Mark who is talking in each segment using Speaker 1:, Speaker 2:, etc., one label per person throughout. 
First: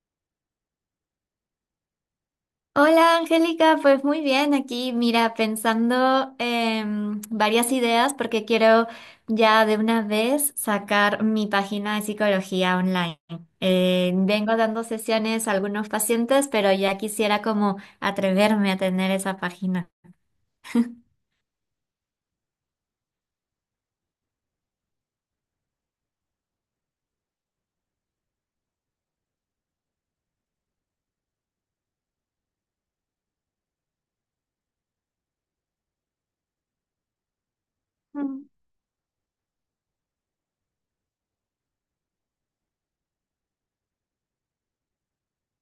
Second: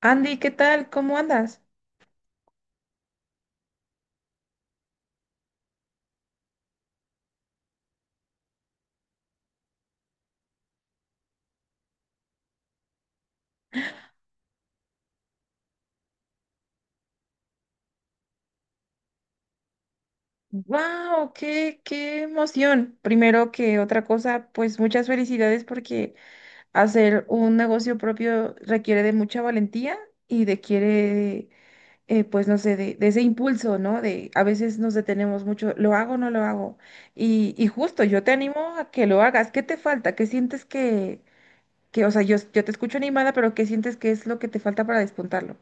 Speaker 1: Andy, ¿qué tal? ¿Cómo andas?
Speaker 2: Hola Angélica, pues muy bien, aquí mira, pensando en varias ideas porque quiero ya de una vez sacar mi página de psicología online. Vengo dando sesiones a algunos pacientes, pero ya quisiera como atreverme a tener esa página.
Speaker 1: ¡Wow! ¡Qué, qué emoción! Primero que otra cosa, pues muchas felicidades porque hacer un negocio propio requiere de mucha valentía y de quiere, pues no sé, de ese impulso, ¿no? De a veces nos detenemos mucho, ¿lo hago o no lo hago? Y justo, yo te animo a que lo hagas. ¿Qué te falta? ¿Qué sientes que, o sea, yo te escucho animada, pero ¿qué sientes que es lo que te falta para despuntarlo?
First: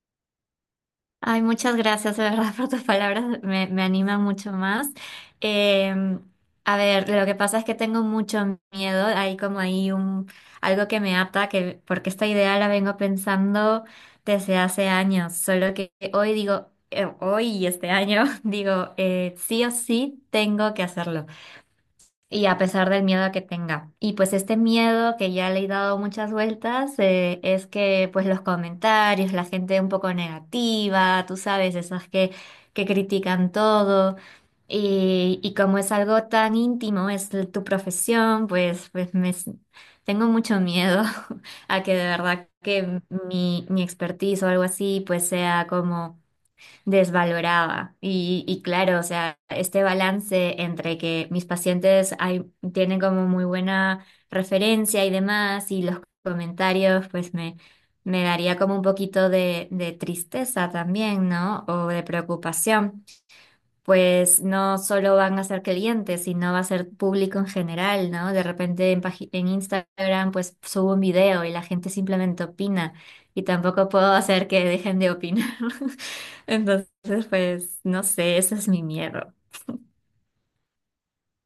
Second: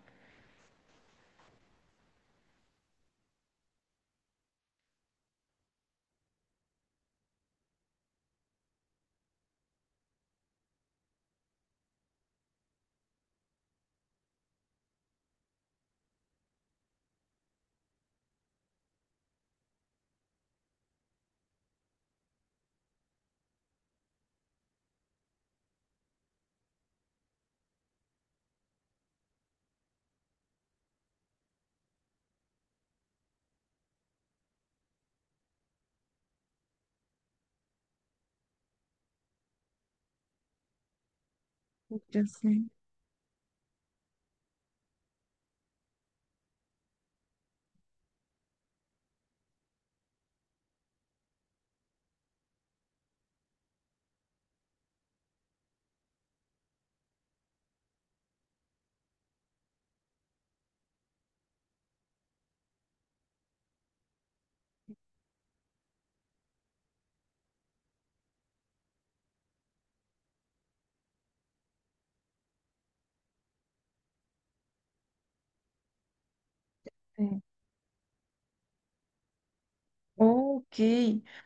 Speaker 2: Ay, muchas gracias, de verdad, por tus palabras, me anima mucho más. Eh, a ver, lo que pasa es que tengo mucho miedo, hay como ahí algo que me ata, porque esta idea la vengo pensando desde hace años, solo que hoy digo, hoy y este año digo, sí o sí tengo que hacerlo. Y a pesar del miedo que tenga. Y pues este miedo que ya le he dado muchas vueltas es que pues los comentarios, la gente un poco negativa, tú sabes, esas que critican todo. Y como es algo tan íntimo, es tu profesión, pues tengo mucho miedo a que de
Speaker 1: Ya
Speaker 2: verdad
Speaker 1: sé.
Speaker 2: que mi expertise o algo así pues sea como desvaloraba. Y claro, o sea, este balance entre que mis pacientes hay, tienen como muy buena referencia y demás, y los comentarios, me daría como un poquito de tristeza también, ¿no? O de preocupación pues no solo van a ser clientes, sino va a ser público en general, ¿no? De repente en, en Instagram pues subo un video y la gente simplemente opina y tampoco puedo hacer que dejen de opinar. Entonces, pues no sé, ese es mi miedo.
Speaker 1: Ok,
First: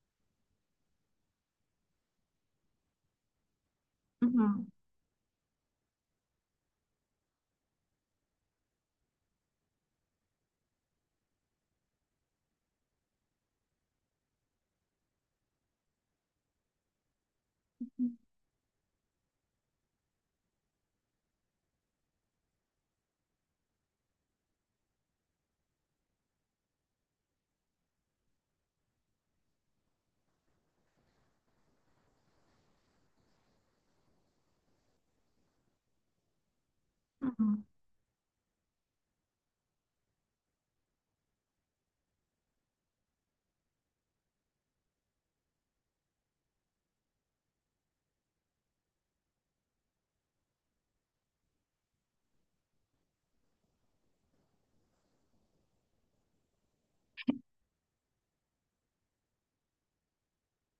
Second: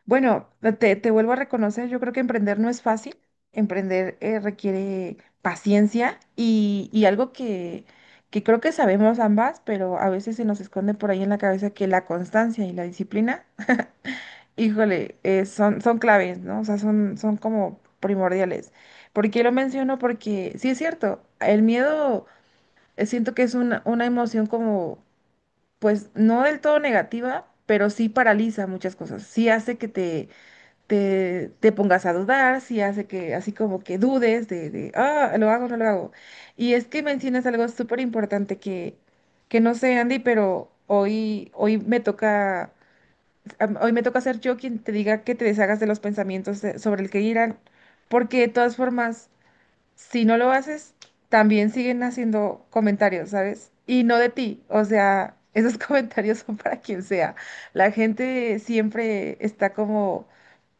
Speaker 1: bueno, te vuelvo a reconocer, yo creo que emprender no es fácil, emprender
Speaker 2: Ujú,
Speaker 1: requiere paciencia y algo que creo que sabemos ambas, pero a veces se nos esconde por ahí en la cabeza que la constancia y la disciplina, híjole, son, son claves, ¿no? O sea, son, son como primordiales. ¿Por qué lo menciono? Porque sí es cierto, el miedo siento que es una emoción como, pues no del todo negativa, pero sí paraliza muchas cosas, sí hace que te te pongas a dudar, si hace que así como que dudes de, ah, lo hago no lo hago. Y es que mencionas algo súper importante que no sé, Andy, pero hoy, hoy me toca, hoy me toca ser yo quien te diga que te deshagas de los pensamientos sobre el que irán, porque de todas formas si no lo haces, también siguen haciendo comentarios, ¿sabes? Y no de ti, o sea, esos comentarios son para quien sea. La gente siempre está como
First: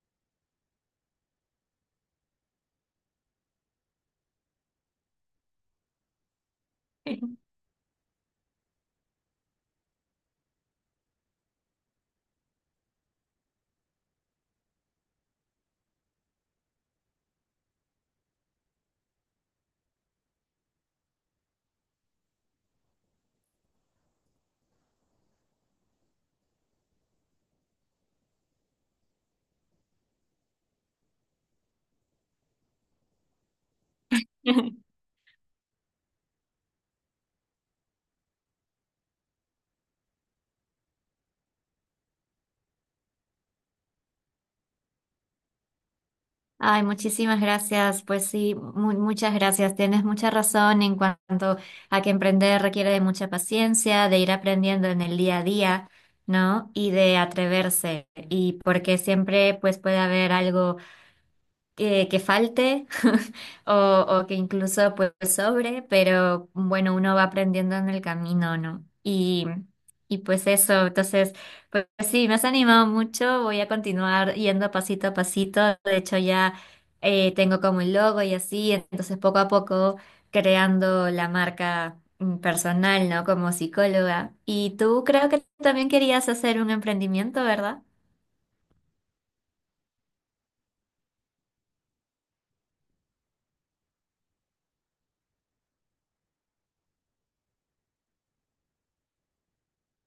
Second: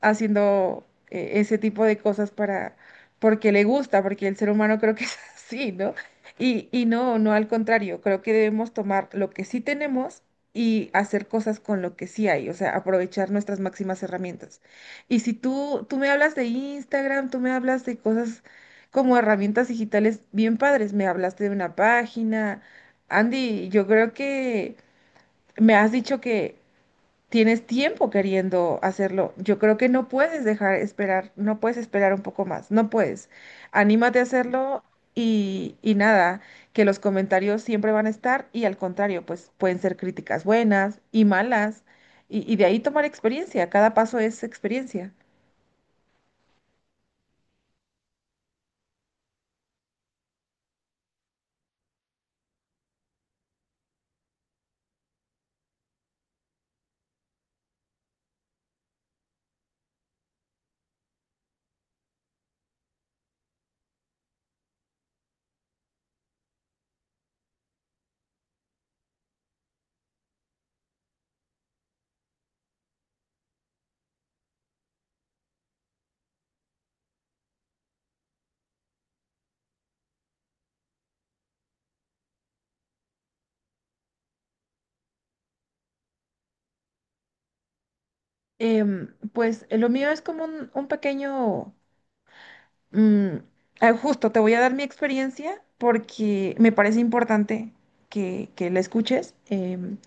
Speaker 1: haciendo ese tipo de cosas para, porque le gusta, porque el ser humano creo que es así, ¿no? Y no, no
Speaker 2: ujú.
Speaker 1: al contrario, creo que debemos tomar lo que sí tenemos. Y hacer cosas con lo que sí hay, o sea, aprovechar nuestras máximas herramientas. Y si tú, tú me hablas de Instagram, tú me hablas de cosas como herramientas digitales bien padres. Me hablaste de una página. Andy, yo creo que me has dicho que tienes tiempo queriendo hacerlo. Yo creo que no puedes dejar esperar, no puedes esperar un poco más, no puedes. Anímate a hacerlo y nada, que los comentarios siempre van a estar y al contrario, pues pueden ser críticas buenas y malas. Y de ahí tomar experiencia, cada paso es experiencia.
Speaker 2: Ay, muchísimas gracias. Pues sí, muchas gracias. Tienes mucha razón en cuanto a que emprender requiere de mucha paciencia, de ir aprendiendo en el día a día, ¿no? Y de atreverse. Y porque siempre pues puede haber algo que falte o que incluso pues sobre, pero bueno, uno va aprendiendo en el camino, ¿no? Y pues eso, entonces, pues sí, me has animado mucho, voy a continuar yendo pasito a pasito, de hecho ya tengo como el logo y así, entonces poco a poco creando la marca mm, personal, ¿no? Como psicóloga. Y tú creo que también querías hacer un emprendimiento, ¿verdad?
Speaker 1: Pues lo mío es como un pequeño mm, ah, justo te voy a dar mi experiencia porque me parece importante que la escuches.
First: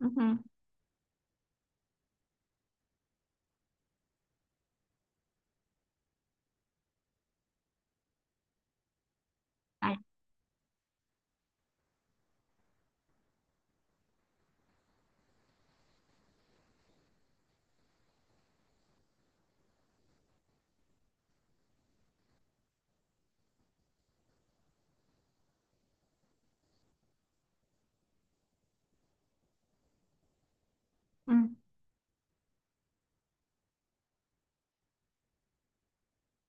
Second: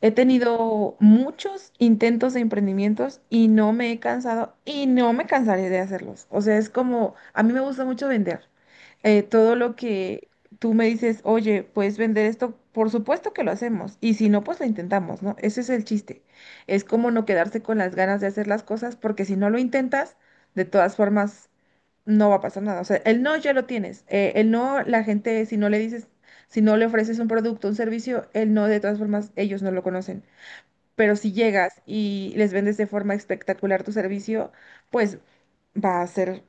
Speaker 1: He tenido muchos intentos de emprendimientos y no me he cansado y no me cansaré de hacerlos. O sea, es como, a mí me gusta mucho vender. Todo lo
Speaker 2: Ay.
Speaker 1: que tú me dices, oye, puedes vender esto, por supuesto que lo hacemos. Y si no, pues lo intentamos, ¿no? Ese es el chiste. Es como no quedarse con las ganas de hacer las cosas porque si no lo intentas, de todas formas no va a pasar nada. O sea, el no ya lo tienes. El no, la gente, si no le dices si no le ofreces un producto, un servicio, él no, de todas formas, ellos no lo conocen. Pero si
Speaker 2: Mm.
Speaker 1: llegas y les vendes de forma espectacular tu servicio, pues va a ser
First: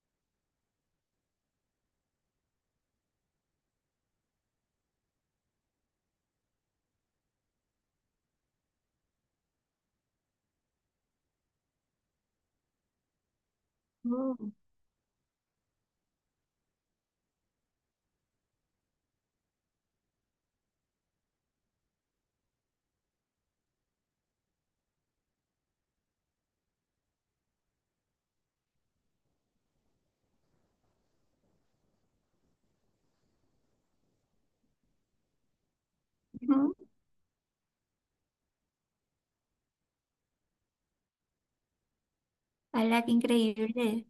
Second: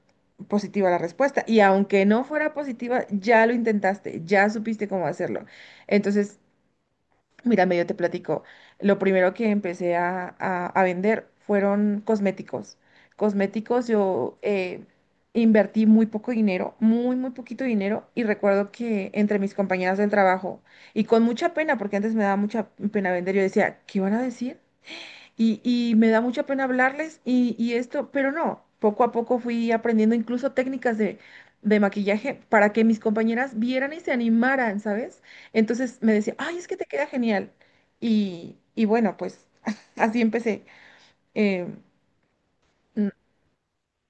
Speaker 1: positiva la respuesta. Y aunque no fuera positiva, ya lo intentaste, ya supiste cómo hacerlo. Entonces, mira, medio te platico. Lo primero que empecé a vender fueron cosméticos. Cosméticos, yo
Speaker 2: Mm.
Speaker 1: invertí muy poco dinero, muy, muy poquito dinero. Y recuerdo que entre mis compañeras del trabajo, y con mucha pena, porque antes me daba mucha pena vender, yo decía, ¿qué van a decir? Y me da mucha pena hablarles y esto, pero no, poco a poco fui aprendiendo incluso técnicas de maquillaje para que mis compañeras vieran y se animaran, ¿sabes? Entonces me decía, ay, es
Speaker 2: Ujú.
Speaker 1: que te queda genial. Y bueno, pues así empecé. Em,
Speaker 2: Hola,
Speaker 1: mm,
Speaker 2: qué increíble.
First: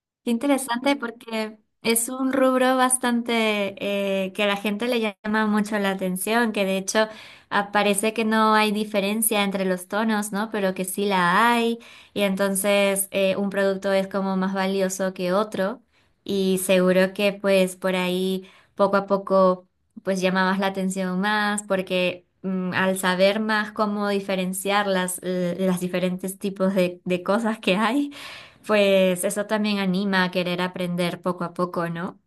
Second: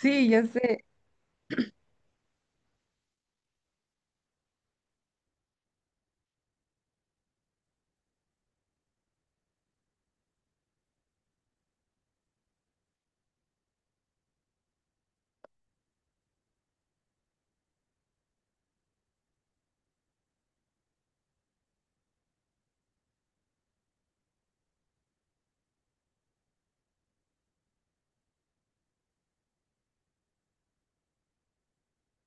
Speaker 1: sí,
Speaker 2: Qué
Speaker 1: ya sé.
Speaker 2: interesante porque es un rubro bastante que a la gente le llama mucho la atención, que de hecho aparece que no hay diferencia entre los tonos, ¿no? Pero que sí la hay y entonces un producto es como más valioso que otro y seguro que pues por ahí poco a poco pues llamabas la atención más porque mm, al saber más cómo diferenciar las diferentes tipos de cosas que hay pues eso también anima a querer aprender poco a poco, ¿no?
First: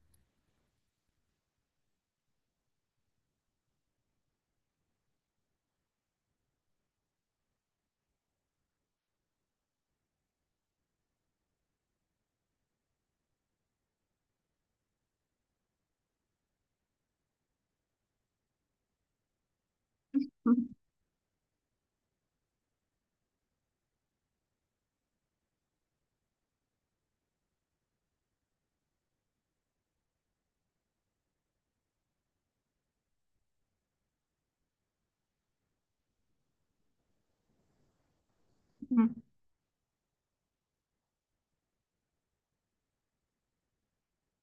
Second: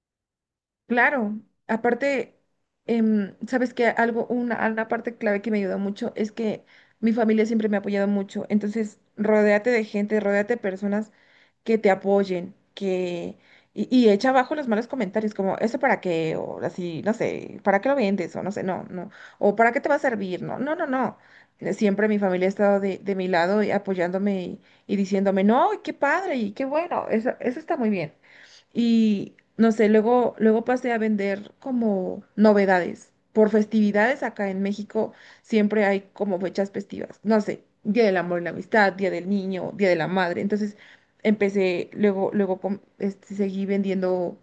Speaker 1: Claro, aparte, sabes que algo, una parte clave que me ayudó mucho es que mi familia siempre me ha apoyado mucho. Entonces, rodéate de gente, rodéate de personas que te apoyen, que, y echa abajo los malos comentarios, como, ¿eso para qué? O así, no sé, ¿para qué lo vendes? O no sé, no, no. O ¿para qué te va a servir? No, no, no, no. Siempre mi familia ha estado de mi lado y apoyándome y diciéndome, no, qué padre y qué bueno, eso está muy bien. Y no sé, luego, luego pasé a vender como novedades. Por festividades acá en México siempre hay como fechas festivas. No sé, Día del Amor y la Amistad,
Speaker 2: Ujú,
Speaker 1: Día del Niño, Día de la Madre. Entonces empecé, luego, este, seguí vendiendo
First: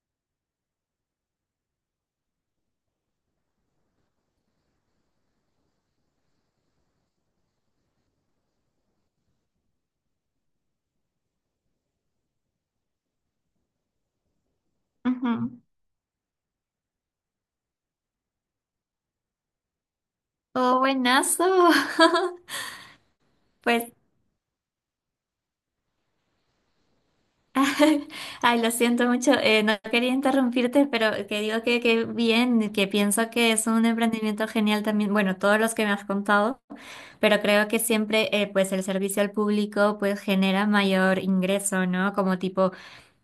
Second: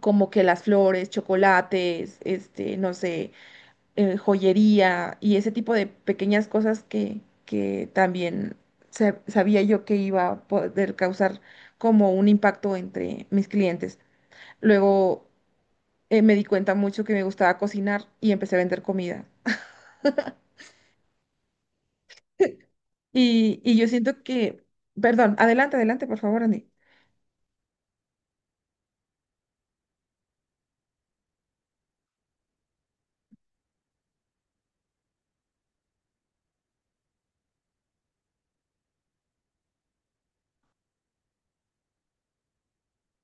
Speaker 1: como que las flores, chocolates, este, no sé, joyería y ese tipo de pequeñas cosas que también sabía yo que iba a poder causar como un impacto entre mis clientes. Luego
Speaker 2: ujú.
Speaker 1: me di cuenta mucho que me gustaba cocinar y empecé a vender comida.
Speaker 2: Oh, buenazo.
Speaker 1: Y
Speaker 2: Pues,
Speaker 1: yo siento que, perdón, adelante, adelante, por favor, Andy.
Speaker 2: ay, lo siento mucho. No quería interrumpirte, pero que digo que bien, que pienso que es un emprendimiento genial también. Bueno, todos los que me has contado, pero creo que siempre, pues el servicio al público, pues genera mayor ingreso, ¿no? Como tipo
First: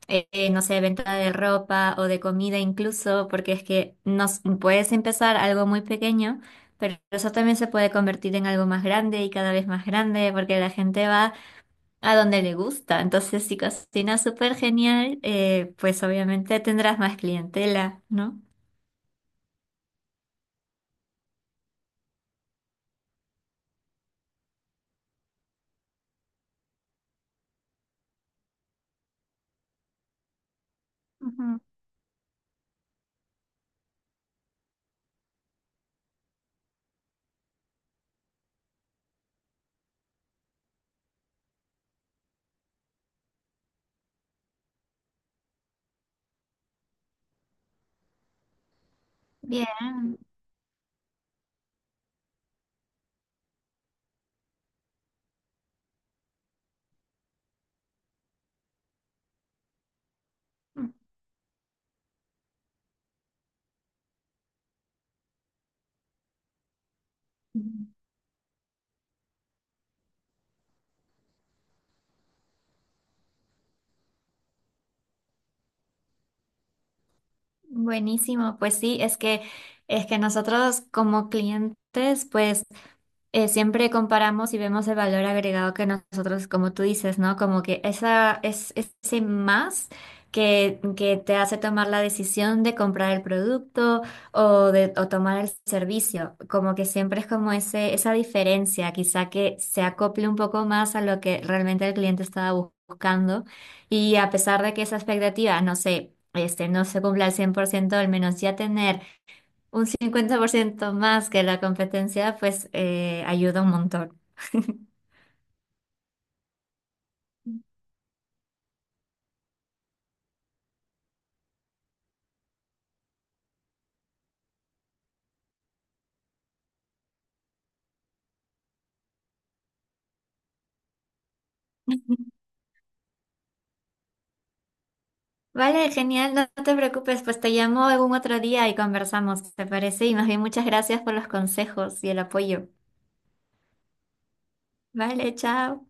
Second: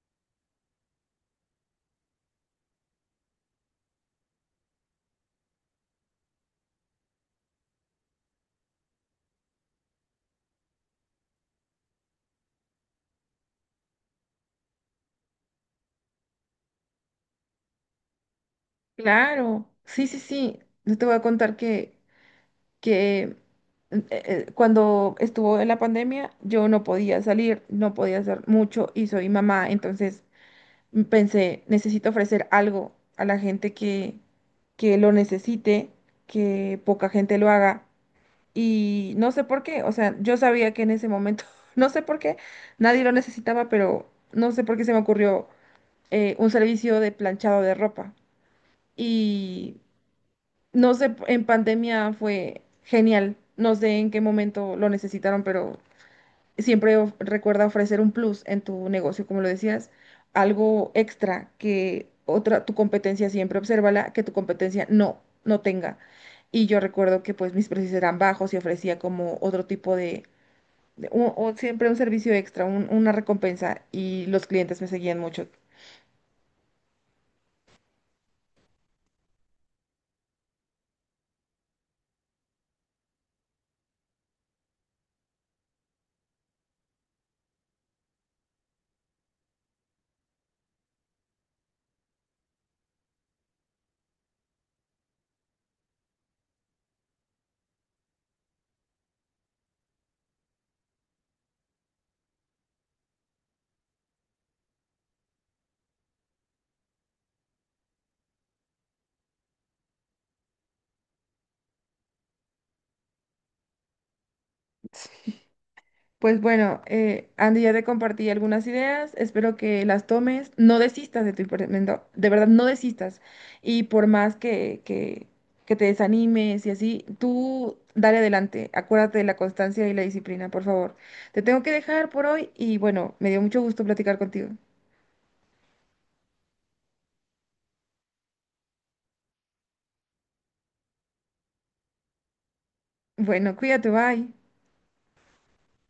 Speaker 2: no sé, venta de ropa o de comida incluso, porque es que nos puedes empezar algo muy pequeño, pero eso también se puede convertir en algo más grande y cada vez más grande, porque la gente va a donde le gusta. Entonces, si cocinas súper genial, pues obviamente tendrás más clientela, ¿no?
Speaker 1: Claro, sí, sí, sí. Yo te voy a contar que, que cuando estuvo en la pandemia, yo no podía salir, no podía hacer mucho y soy mamá, entonces
Speaker 2: Ujú.
Speaker 1: pensé, necesito ofrecer algo a la gente que lo necesite, que poca gente lo haga. Y no sé por qué, o sea, yo sabía que en ese momento, no sé por qué, nadie lo necesitaba, pero no sé por qué se me ocurrió un servicio de planchado de ropa. Y
Speaker 2: Bien.
Speaker 1: no sé, en pandemia fue genial, no sé en qué momento lo necesitaron, pero siempre recuerda ofrecer un plus en tu negocio, como lo decías, algo extra que otra, tu competencia siempre obsérvala, que tu competencia no, no tenga. Y yo recuerdo que pues mis precios eran bajos y ofrecía como otro tipo de o siempre un servicio extra, una recompensa y los clientes me seguían mucho.
Speaker 2: Buenísimo, pues sí, es que nosotros como clientes, pues siempre comparamos y vemos el valor agregado que nosotros, como tú dices, ¿no? Como que esa, es, ese más que te hace tomar la decisión de comprar el producto o de o tomar el servicio. Como que siempre es como ese, esa diferencia, quizá que se acople un poco más a lo que realmente el cliente estaba buscando. Y a pesar de que esa expectativa, no sé, este, no se cumpla al 100% al menos ya tener un 50% más que la competencia, pues ayuda un montón.
Speaker 1: Pues bueno, Andy, ya te compartí algunas ideas, espero que las tomes, no desistas de tu emprendimiento, de verdad no desistas y por más que te desanimes y así, tú dale adelante, acuérdate de la constancia y la disciplina, por favor. Te tengo que dejar por hoy y bueno, me dio mucho gusto platicar contigo.
Speaker 2: Vale, genial, no no te preocupes, pues te llamo algún otro día y conversamos, ¿te parece? Y más bien muchas gracias por los consejos y el apoyo.
Speaker 1: Bueno, cuídate, bye.
Speaker 2: Vale, chao.